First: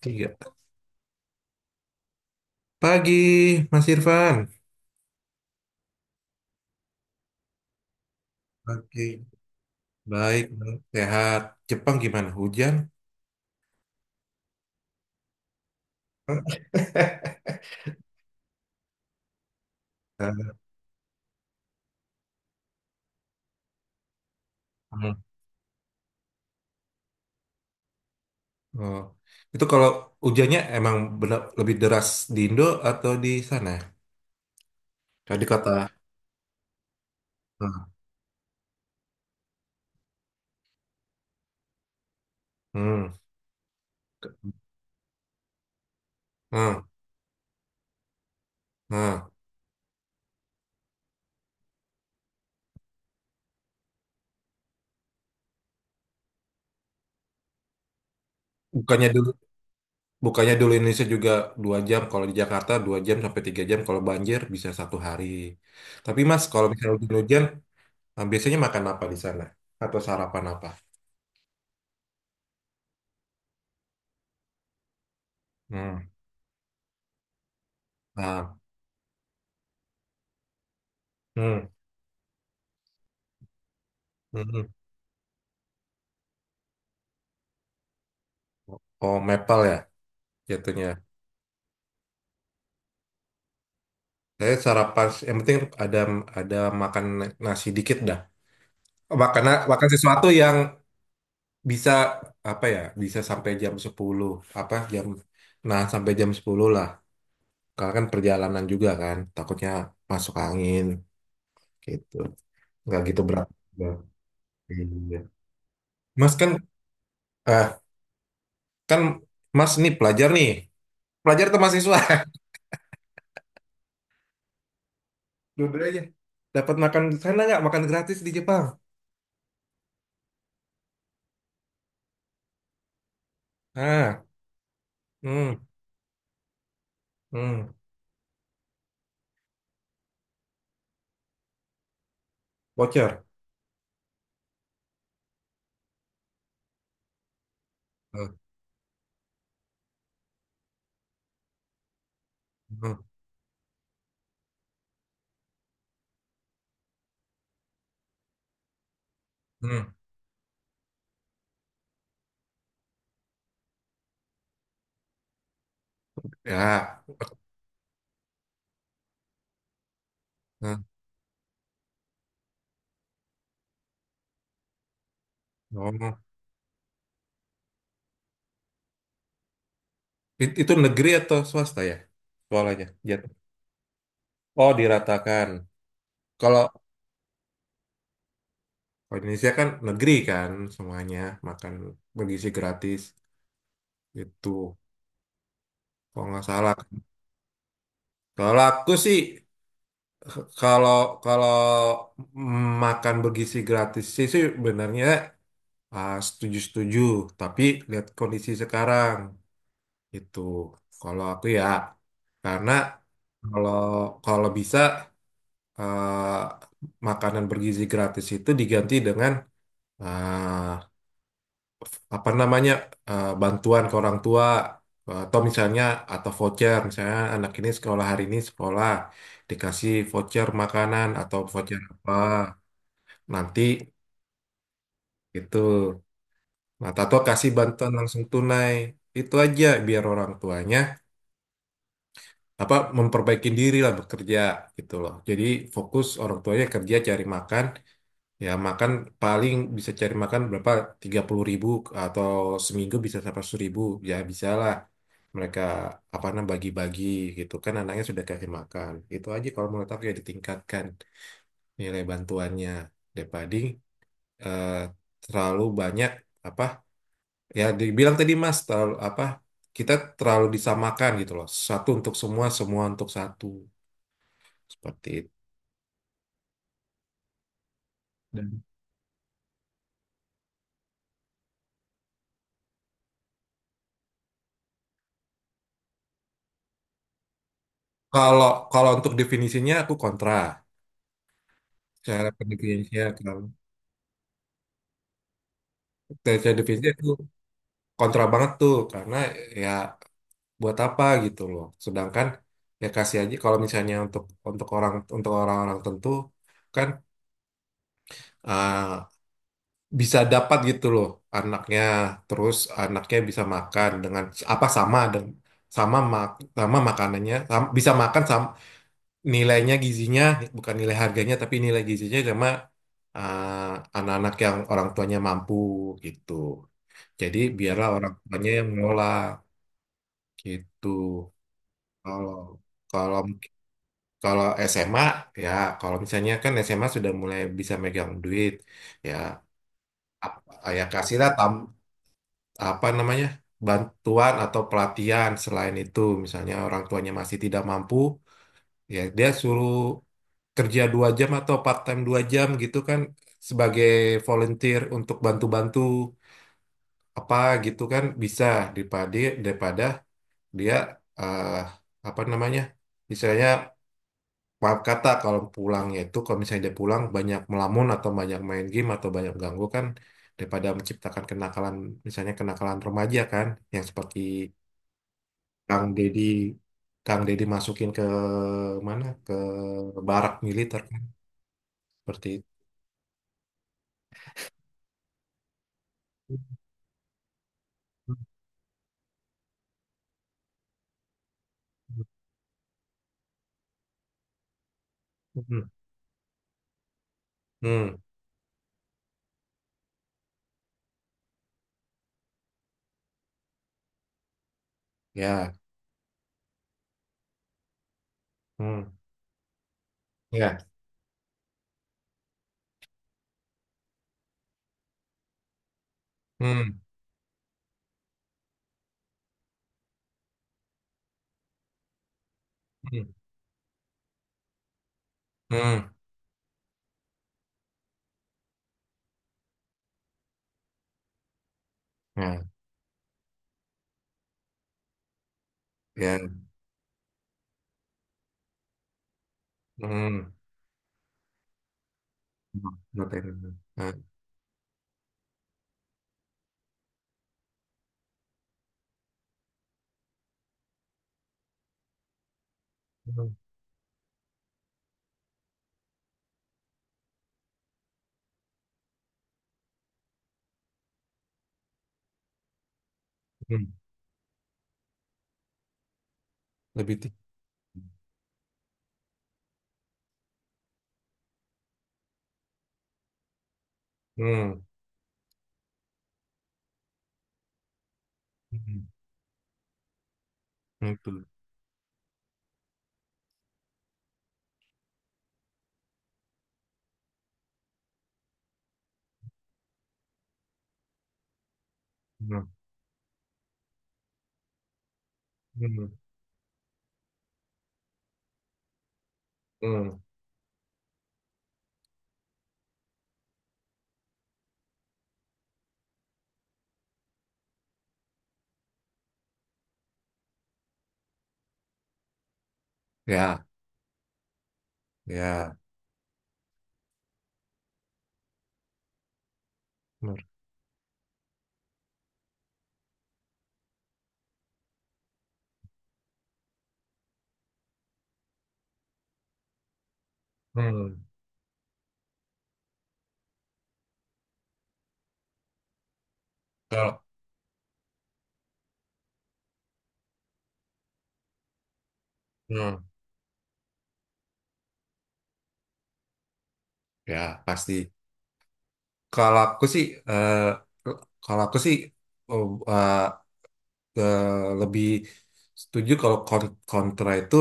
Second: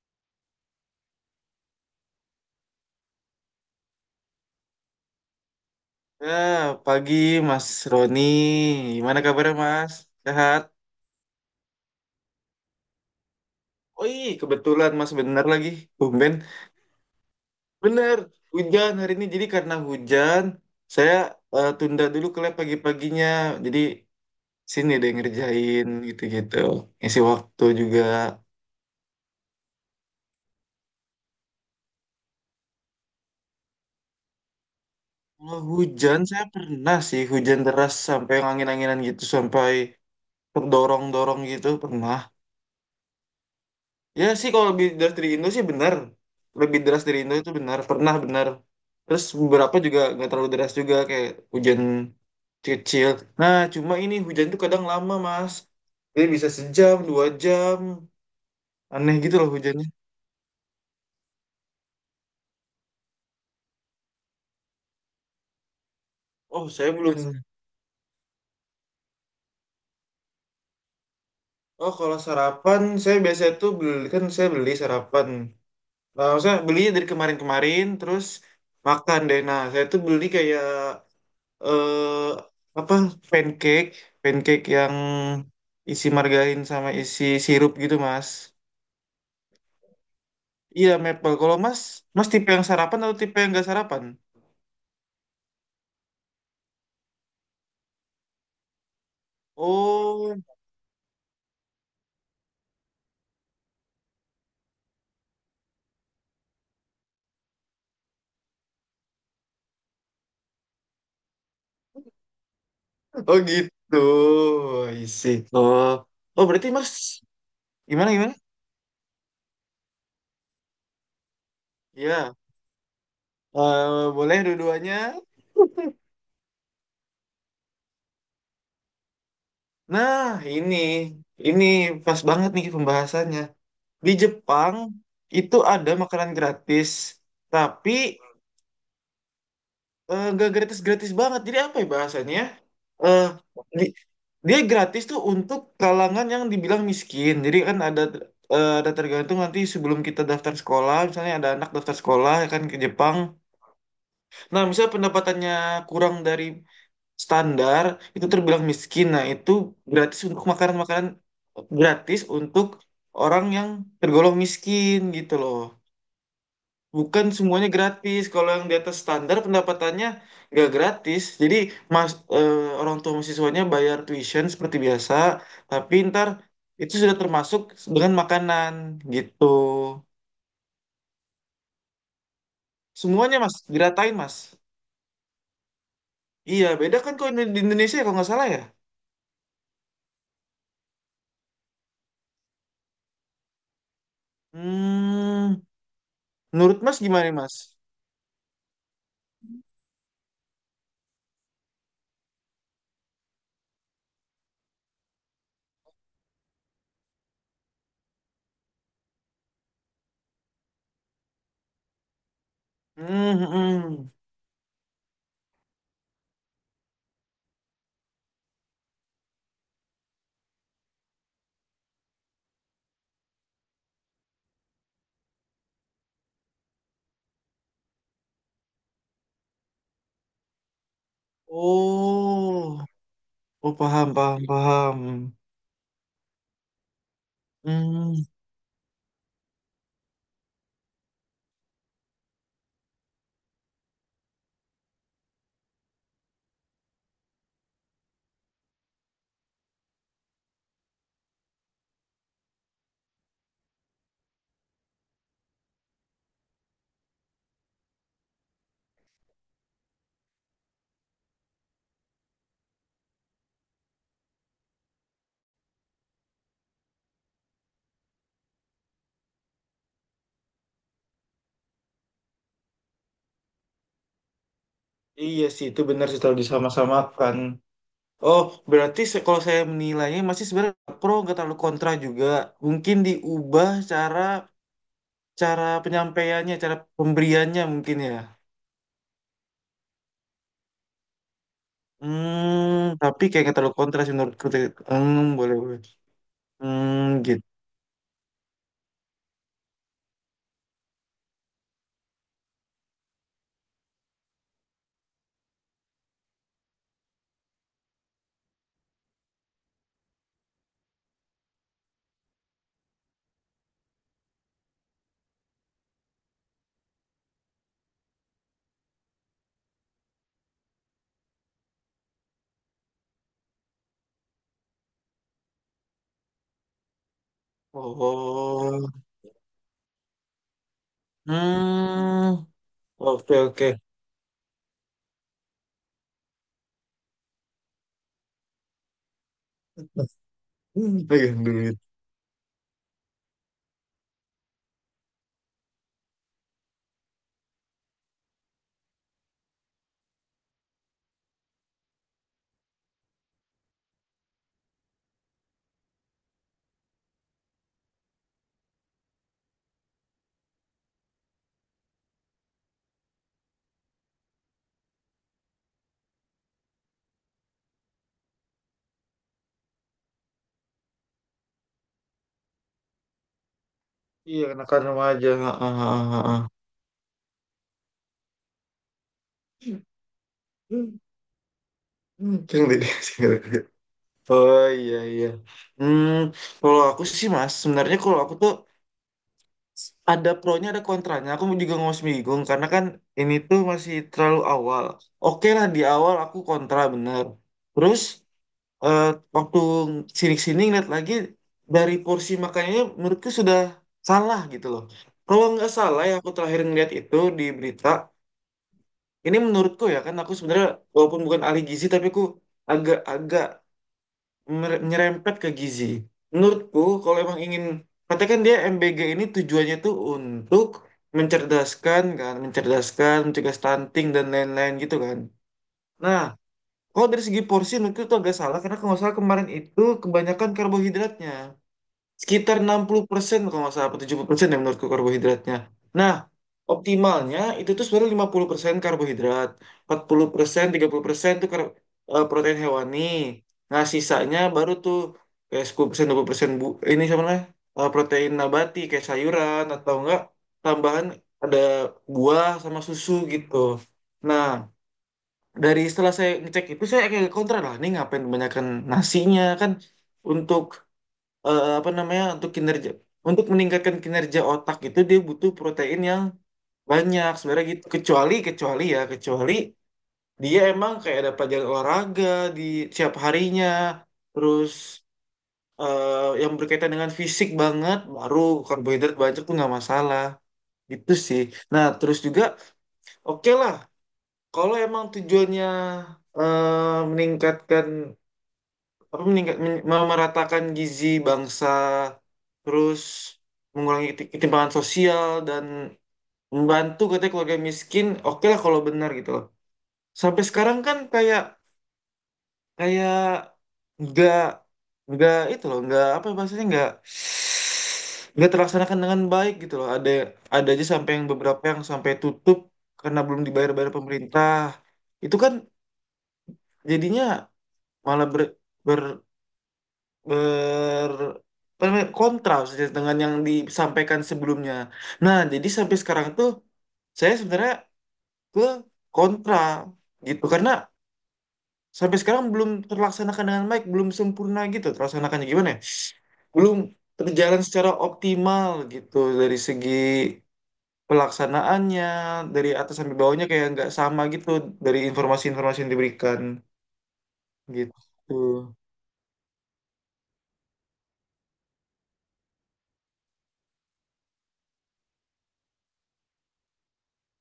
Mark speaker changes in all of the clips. Speaker 1: Tiga. Pagi, Mas Irfan.
Speaker 2: Nah, pagi Mas Roni.
Speaker 1: Pagi,
Speaker 2: Gimana kabarnya Mas?
Speaker 1: baik,
Speaker 2: Sehat?
Speaker 1: baik, sehat. Jepang gimana? Hujan?
Speaker 2: Oi, kebetulan Mas bener lagi. Tumben. Bener, hujan hari ini. Jadi karena hujan, saya tunda dulu ke lab pagi-paginya. Jadi sini deh
Speaker 1: Hmm.
Speaker 2: ngerjain gitu-gitu. Ngisi waktu juga.
Speaker 1: Oh. Itu kalau hujannya emang benar lebih deras di Indo atau di sana? Kalau di
Speaker 2: Kalau
Speaker 1: kota.
Speaker 2: hujan, saya pernah sih hujan
Speaker 1: Hmm.
Speaker 2: deras sampai yang angin-anginan gitu. Sampai terdorong-dorong gitu, pernah.
Speaker 1: Hmm.
Speaker 2: Ya sih kalau lebih deras dari Indo sih benar. Lebih
Speaker 1: Hmm.
Speaker 2: deras dari Indo itu benar. Pernah benar. Terus
Speaker 1: Hmm.
Speaker 2: beberapa juga nggak terlalu deras juga kayak hujan kecil. Nah cuma ini hujan tuh kadang lama mas. Jadi bisa sejam, 2 jam.
Speaker 1: Bukannya
Speaker 2: Aneh
Speaker 1: dulu,
Speaker 2: gitu loh hujannya.
Speaker 1: bukannya dulu Indonesia juga 2 jam. Kalau di Jakarta 2 jam sampai 3 jam. Kalau banjir bisa satu hari. Tapi Mas,
Speaker 2: Oh
Speaker 1: kalau misalnya
Speaker 2: saya belum.
Speaker 1: hujan-hujan, biasanya makan apa di sana? Atau sarapan apa?
Speaker 2: Oh kalau sarapan saya biasa tuh beli kan saya beli sarapan.
Speaker 1: Hmm.
Speaker 2: Nah, saya beli dari kemarin-kemarin terus
Speaker 1: Nah.
Speaker 2: makan deh. Nah saya tuh beli kayak
Speaker 1: Hmm,
Speaker 2: eh apa pancake,
Speaker 1: hmm.
Speaker 2: pancake yang isi margarin sama isi sirup gitu, Mas.
Speaker 1: Oh, maple ya jatuhnya.
Speaker 2: Iya, maple. Kalau Mas, Mas tipe yang sarapan atau tipe yang gak sarapan?
Speaker 1: Saya sarapan yang penting ada ada makan nasi dikit dah. Makan makan sesuatu
Speaker 2: Oh,
Speaker 1: yang bisa apa ya? Bisa sampai jam 10 apa jam nah sampai jam 10 lah. Karena kan perjalanan juga kan, takutnya masuk angin gitu. Nggak gitu
Speaker 2: oh
Speaker 1: berat.
Speaker 2: gitu.
Speaker 1: Ya. Iya.
Speaker 2: Isi. Oh,
Speaker 1: Mas
Speaker 2: oh
Speaker 1: kan,
Speaker 2: berarti Mas
Speaker 1: eh
Speaker 2: gimana gimana?
Speaker 1: kan Mas nih. Pelajar atau mahasiswa?
Speaker 2: Iya, eh, boleh dua-duanya.
Speaker 1: Dua-duanya. Dapat makan di sana nggak? Makan gratis di Jepang.
Speaker 2: Nah, ini ini pas banget nih pembahasannya. Di
Speaker 1: Ah.
Speaker 2: Jepang itu
Speaker 1: Hmm.
Speaker 2: ada makanan gratis,
Speaker 1: Hmm,
Speaker 2: tapi nggak gratis-gratis banget. Jadi apa ya bahasanya? Ya? Eh,
Speaker 1: voucher.
Speaker 2: di- dia gratis tuh untuk kalangan yang dibilang miskin. Jadi kan ada
Speaker 1: Hmm,
Speaker 2: ada tergantung nanti sebelum kita daftar sekolah, misalnya ada anak daftar sekolah ya kan ke
Speaker 1: hmm,
Speaker 2: Jepang. Nah, misalnya pendapatannya kurang dari standar, itu terbilang miskin. Nah, itu
Speaker 1: hmm.
Speaker 2: gratis untuk makanan-makanan gratis untuk orang yang tergolong miskin gitu loh.
Speaker 1: Ya.
Speaker 2: Bukan semuanya gratis. Kalau yang di atas standar pendapatannya nggak
Speaker 1: Hmm.
Speaker 2: gratis. Jadi mas eh, orang tua mahasiswanya bayar tuition seperti biasa, tapi
Speaker 1: Oh.
Speaker 2: ntar itu sudah termasuk dengan makanan gitu.
Speaker 1: Itu negeri atau swasta ya? Sekolahnya. Jat.
Speaker 2: Semuanya mas diratain mas.
Speaker 1: Oh, diratakan. Kalau
Speaker 2: Iya beda kan kalau di Indonesia ya, kalau nggak salah ya.
Speaker 1: kalau Indonesia kan negeri kan semuanya makan bergizi gratis itu
Speaker 2: Hmm,
Speaker 1: kalau nggak salah.
Speaker 2: menurut mas gimana nih, mas?
Speaker 1: Kalau aku sih, k- kalau kalau makan bergizi gratis sih sih sebenarnya setuju-setuju, tapi lihat kondisi sekarang itu. Kalau aku ya, karena
Speaker 2: Hmm,
Speaker 1: Kalau
Speaker 2: hmm, hmm.
Speaker 1: kalau bisa, eh, makanan bergizi gratis itu diganti dengan, eh, apa namanya, bantuan ke orang tua atau misalnya atau voucher, misalnya anak ini sekolah, hari ini sekolah dikasih voucher makanan atau voucher apa
Speaker 2: Oh,
Speaker 1: nanti
Speaker 2: oh paham paham paham.
Speaker 1: itu, nah, atau kasih bantuan langsung
Speaker 2: Hmm,
Speaker 1: tunai, itu aja biar orang tuanya apa memperbaiki diri lah bekerja gitu loh. Jadi fokus orang tuanya kerja cari makan, ya makan paling bisa cari makan berapa 30.000 atau seminggu bisa sampai 100 ribu, ya bisa lah mereka apa namanya bagi-bagi gitu kan, anaknya sudah kasih makan, itu aja kalau menurut aku, ya ditingkatkan nilai bantuannya, daripada eh, terlalu banyak apa, ya dibilang tadi Mas, terlalu apa, kita terlalu disamakan gitu loh, satu untuk semua, semua untuk satu, seperti itu.
Speaker 2: iya sih itu benar sih kalau disama-samakan. Oh,
Speaker 1: Dan
Speaker 2: berarti se- kalau saya menilainya masih sebenarnya nggak pro nggak terlalu kontra juga. Mungkin diubah cara cara penyampaiannya, cara pemberiannya mungkin ya.
Speaker 1: Kalau kalau untuk definisinya aku kontra. Cara
Speaker 2: Hmm,
Speaker 1: pendefinisinya
Speaker 2: tapi kayak
Speaker 1: kan.
Speaker 2: nggak terlalu kontra sih menurutku. Hmm, boleh boleh.
Speaker 1: Secara definisinya
Speaker 2: Hmm,
Speaker 1: aku
Speaker 2: gitu.
Speaker 1: kontra banget tuh, karena ya buat apa gitu loh. Sedangkan ya kasih aja, kalau misalnya untuk orang, untuk orang-orang tentu kan, eh, bisa dapat gitu loh anaknya, terus anaknya bisa makan dengan apa, sama dengan sama mak sama makanannya, bisa makan sama nilainya gizinya, bukan nilai harganya tapi nilai gizinya sama anak-anak yang orang tuanya mampu gitu. Jadi biarlah orang tuanya yang
Speaker 2: Oh,
Speaker 1: mengelola gitu.
Speaker 2: hmm,
Speaker 1: Kalau kalau
Speaker 2: oke oke.
Speaker 1: kalau SMA, ya kalau misalnya kan SMA sudah mulai bisa megang duit, ya ap- ya
Speaker 2: Hmm,
Speaker 1: kasihlah,
Speaker 2: pegang duit.
Speaker 1: apa namanya, bantuan atau pelatihan selain itu, misalnya orang tuanya masih tidak mampu, ya dia suruh kerja 2 jam atau part time 2 jam gitu kan, sebagai volunteer untuk bantu-bantu apa gitu kan bisa, daripada daripada dia, eh, apa namanya, misalnya maaf kata, kalau pulangnya itu kalau misalnya dia pulang banyak melamun atau banyak main game atau banyak ganggu kan, daripada menciptakan kenakalan, misalnya kenakalan remaja kan yang seperti
Speaker 2: Iya, anak-anak remaja. Ah,
Speaker 1: Kang
Speaker 2: ah,
Speaker 1: Deddy
Speaker 2: ah, ah.
Speaker 1: Kang Deddy masukin ke mana, ke barak militer
Speaker 2: Hmm,
Speaker 1: kan
Speaker 2: hmm,
Speaker 1: seperti
Speaker 2: pegang duit. Oh iya iya. Hmm, kalau aku sih mas, sebenarnya kalau aku tuh ada pronya ada kontranya aku juga masih bingung karena kan ini tuh masih terlalu awal. Oke
Speaker 1: itu.
Speaker 2: lah di awal aku kontra bener.
Speaker 1: Hmm,
Speaker 2: Terus eh, waktu sini-sini ngeliat lagi dari porsi makanannya menurutku sudah salah gitu loh. Kalau
Speaker 1: ya.
Speaker 2: nggak salah ya aku terakhir ngeliat itu di berita
Speaker 1: Hmm,
Speaker 2: ini menurutku ya kan aku
Speaker 1: ya.
Speaker 2: sebenarnya walaupun bukan ahli gizi tapi aku agak-agak mere- nyerempet ke gizi.
Speaker 1: Hmm,
Speaker 2: Menurutku kalau emang ingin katakan dia MBG ini tujuannya tuh untuk mencerdaskan kan,
Speaker 1: hmm,
Speaker 2: mencerdaskan, mencegah stunting dan lain-lain gitu kan.
Speaker 1: 음,
Speaker 2: Nah, kalau dari segi porsi menurutku itu agak salah karena kalau nggak salah kemarin itu kebanyakan karbohidratnya
Speaker 1: ya.
Speaker 2: sekitar 60% kalau nggak salah, atau 70% ya menurutku karbohidratnya. Nah,
Speaker 1: 야,
Speaker 2: optimalnya itu tuh sebenarnya 50% karbohidrat,
Speaker 1: 음,
Speaker 2: 40%, 30% tuh kar- protein hewani.
Speaker 1: 나 때리는,
Speaker 2: Nah,
Speaker 1: 아,
Speaker 2: sisanya baru tuh kayak 10%, 20% bu ini sama namanya, protein nabati kayak sayuran atau enggak tambahan ada buah sama susu
Speaker 1: 음,
Speaker 2: gitu. Nah, dari setelah saya ngecek itu saya kayak kontra lah, ini ngapain kebanyakan nasinya kan untuk apa namanya untuk kinerja untuk
Speaker 1: 음,
Speaker 2: meningkatkan kinerja otak itu dia butuh protein yang
Speaker 1: lebih tinggi.
Speaker 2: banyak sebenarnya gitu kecuali kecuali ya kecuali dia emang kayak ada pelajaran olahraga di setiap harinya
Speaker 1: Hmm,
Speaker 2: terus yang berkaitan dengan fisik banget baru
Speaker 1: 음,
Speaker 2: karbohidrat banyak tuh nggak masalah gitu
Speaker 1: itu.
Speaker 2: sih. Nah terus juga oke lah kalau emang tujuannya meningkatkan apa meningkat men- memeratakan gizi bangsa
Speaker 1: Hmm,
Speaker 2: terus mengurangi keti- ketimpangan sosial dan
Speaker 1: 음,
Speaker 2: membantu katanya keluarga miskin oke lah kalau benar gitu loh.
Speaker 1: 음,
Speaker 2: Sampai sekarang kan kayak kayak nggak nggak itu loh nggak apa bahasanya nggak terlaksanakan dengan baik gitu loh ada aja sampai yang beberapa yang sampai tutup karena belum
Speaker 1: ya,
Speaker 2: dibayar-bayar pemerintah itu kan
Speaker 1: ya,
Speaker 2: jadinya malah ber, ber-
Speaker 1: benar,
Speaker 2: ber apa namanya, kontras ya, dengan yang disampaikan sebelumnya. Nah, jadi sampai sekarang tuh saya sebenarnya ke kontra gitu karena
Speaker 1: hmm,
Speaker 2: sampai sekarang belum terlaksanakan dengan baik, belum sempurna gitu terlaksanakannya gimana ya? Belum
Speaker 1: kalau,
Speaker 2: terjalan secara optimal gitu dari segi pelaksanaannya dari
Speaker 1: hmm,
Speaker 2: atas sampai bawahnya kayak nggak sama gitu dari informasi-informasi yang diberikan
Speaker 1: ya, pasti.
Speaker 2: gitu.
Speaker 1: Kalau aku sih, eh, kalau aku sih, oh, eh, lebih setuju kalau kontra itu,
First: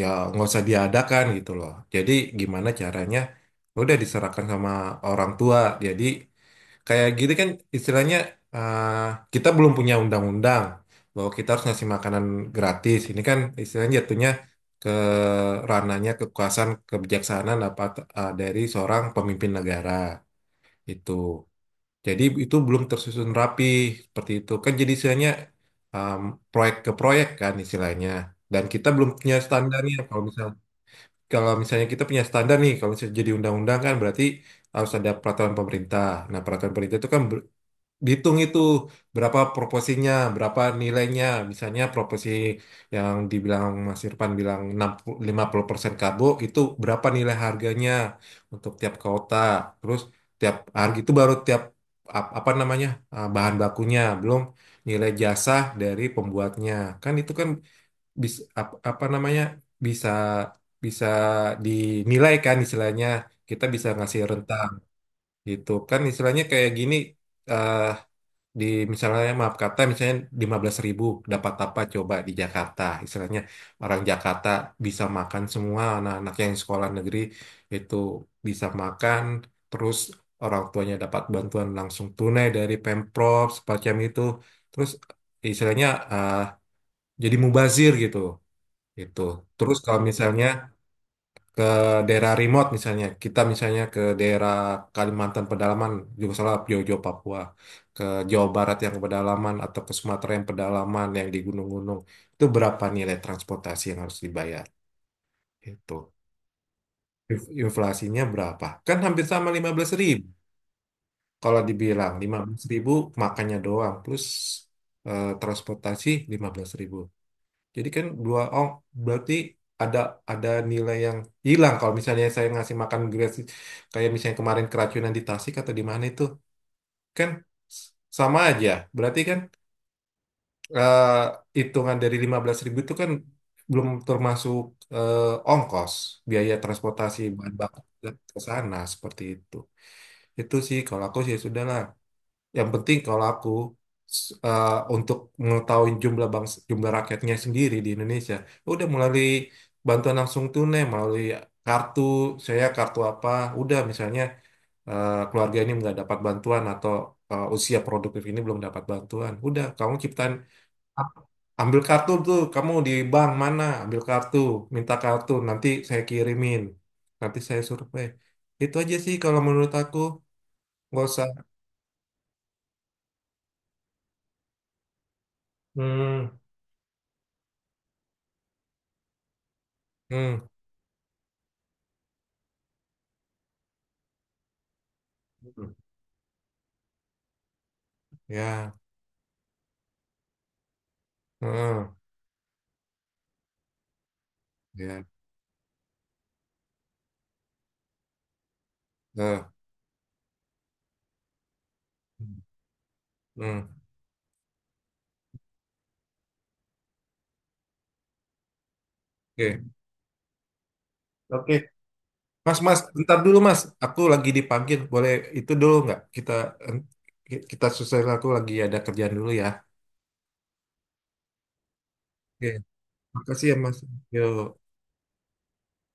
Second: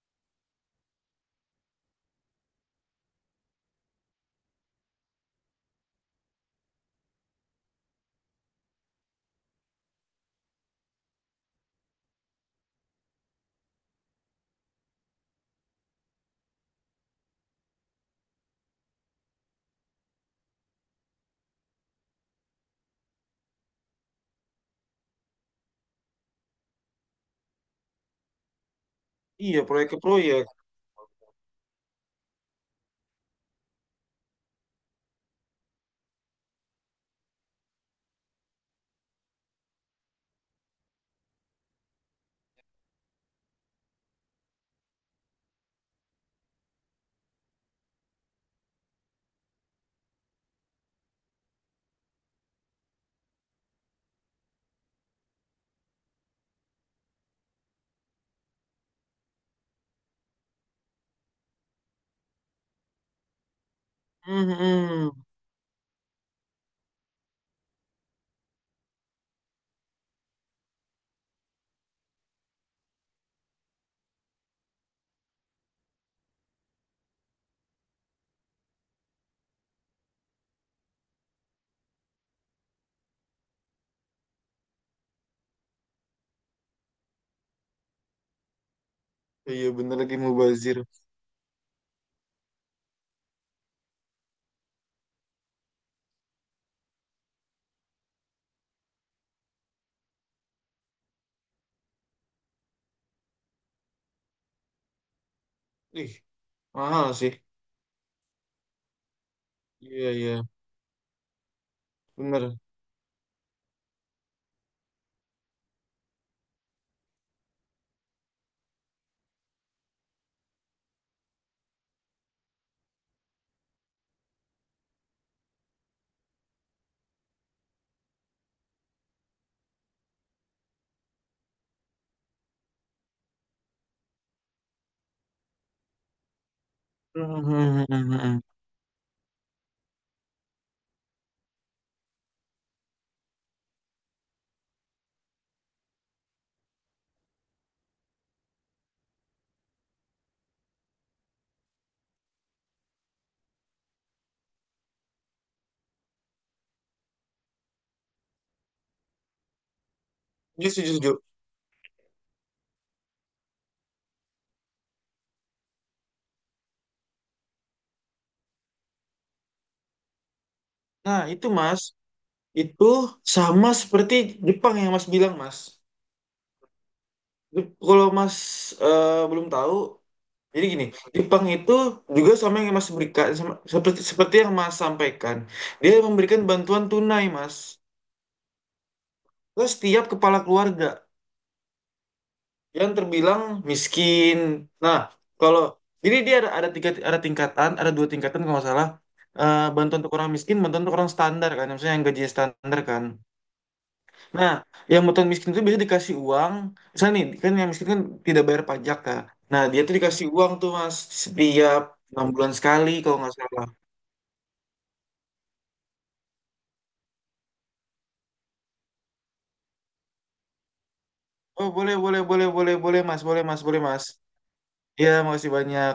Speaker 1: ya nggak usah diadakan gitu loh. Jadi gimana caranya? Ya udah diserahkan sama orang tua. Jadi kayak gini kan istilahnya, eh, kita belum punya undang-undang bahwa kita harus ngasih makanan gratis. Ini kan istilahnya jatuhnya ke ranahnya kekuasaan kebijaksanaan apa, dari seorang pemimpin negara itu. Jadi itu belum tersusun rapi seperti itu kan, jadi istilahnya, um, proyek ke proyek kan istilahnya, dan kita belum punya
Speaker 2: Iya, proyek
Speaker 1: standarnya.
Speaker 2: ke
Speaker 1: kalau
Speaker 2: proyek.
Speaker 1: misal kalau misalnya kita punya standar nih, kalau misalnya jadi undang-undang kan berarti harus ada peraturan pemerintah. Nah, peraturan pemerintah itu kan dihitung itu berapa proporsinya, berapa nilainya. Misalnya proporsi yang dibilang Mas Irfan, bilang 60 50% karbo itu berapa nilai harganya untuk tiap kota. Terus tiap harga itu baru tiap apa namanya, bahan bakunya, belum nilai jasa dari pembuatnya. Kan itu kan bisa apa namanya, bisa bisa dinilai kan, istilahnya kita bisa ngasih rentang
Speaker 2: Mhm.
Speaker 1: gitu kan. Istilahnya kayak gini, eh, di misalnya maaf kata, misalnya 15.000 dapat apa coba di Jakarta, istilahnya orang Jakarta bisa makan semua, anak-anak yang sekolah negeri itu bisa makan, terus orang tuanya dapat bantuan langsung tunai dari Pemprov semacam itu, terus istilahnya, eh, jadi mubazir gitu itu.
Speaker 2: Iya
Speaker 1: Terus
Speaker 2: bener
Speaker 1: kalau
Speaker 2: lagi
Speaker 1: misalnya
Speaker 2: mubazir.
Speaker 1: ke daerah remote, misalnya kita misalnya ke daerah Kalimantan pedalaman, juga salah Jojo Papua, ke Jawa Barat yang pedalaman atau ke Sumatera yang pedalaman yang di gunung-gunung itu, berapa nilai transportasi yang harus dibayar itu,
Speaker 2: Ih, mahal sih.
Speaker 1: inflasinya berapa kan hampir sama lima belas
Speaker 2: Iya,
Speaker 1: ribu
Speaker 2: iya.
Speaker 1: Kalau dibilang lima
Speaker 2: Bener.
Speaker 1: belas ribu makannya doang plus transportasi 15.000, jadi kan dua. Oh berarti ada nilai yang hilang kalau misalnya saya ngasih makan gratis, kayak misalnya kemarin keracunan di Tasik atau di mana itu, kan s- sama aja. Berarti kan, eh, hitungan dari 15.000 itu kan belum termasuk, eh, ongkos, biaya transportasi bahan bakar ke
Speaker 2: Hmm.
Speaker 1: sana seperti itu. Itu sih kalau aku sih sudah lah. Yang penting kalau aku, untuk mengetahui jumlah bangsa, jumlah rakyatnya sendiri di Indonesia, ya udah melalui bantuan langsung tunai, melalui kartu, saya kartu apa, udah misalnya, keluarga ini nggak dapat bantuan, atau usia produktif ini belum dapat bantuan, udah kamu ciptain,
Speaker 2: Iya, setuju, setuju.
Speaker 1: a- ambil kartu tuh, kamu di bank mana, ambil kartu, minta kartu, nanti saya kirimin, nanti saya survei. Itu aja sih kalau menurut aku, nggak
Speaker 2: Nah,
Speaker 1: usah.
Speaker 2: itu Mas, itu sama seperti Jepang yang Mas bilang, Mas.
Speaker 1: Hmm,
Speaker 2: Jep- kalau Mas belum tahu,
Speaker 1: hmm.
Speaker 2: jadi gini, Jepang itu juga sama yang Mas berikan, sama- seperti seperti yang Mas sampaikan. Dia memberikan bantuan tunai, Mas.
Speaker 1: Ya,
Speaker 2: Terus setiap kepala keluarga.
Speaker 1: heeh,
Speaker 2: Yang terbilang miskin. Nah,
Speaker 1: ya,
Speaker 2: kalau jadi dia ada tiga ada tingkatan, ada dua tingkatan kalau nggak salah.
Speaker 1: heeh.
Speaker 2: Eh, bantuan untuk orang miskin, bantuan untuk orang standar kan, maksudnya yang gajinya standar kan.
Speaker 1: Hmm.
Speaker 2: Nah, yang bantuan miskin itu biasanya dikasih uang. Misalnya nih, kan yang miskin kan tidak bayar pajak kan. Nah,
Speaker 1: Oke,
Speaker 2: dia tuh dikasih uang tuh mas
Speaker 1: oke.
Speaker 2: setiap 6 bulan
Speaker 1: Mas, Mas,
Speaker 2: sekali
Speaker 1: bentar
Speaker 2: kalau nggak
Speaker 1: dulu, Mas.
Speaker 2: salah.
Speaker 1: Aku lagi dipanggil, boleh itu dulu nggak? Kita selesai, aku lagi ada kerjaan dulu ya.
Speaker 2: Oh boleh boleh boleh
Speaker 1: Oke,
Speaker 2: boleh boleh mas, boleh
Speaker 1: makasih ya,
Speaker 2: mas
Speaker 1: Mas.
Speaker 2: boleh mas.
Speaker 1: Yuk.
Speaker 2: Iya makasih banyak.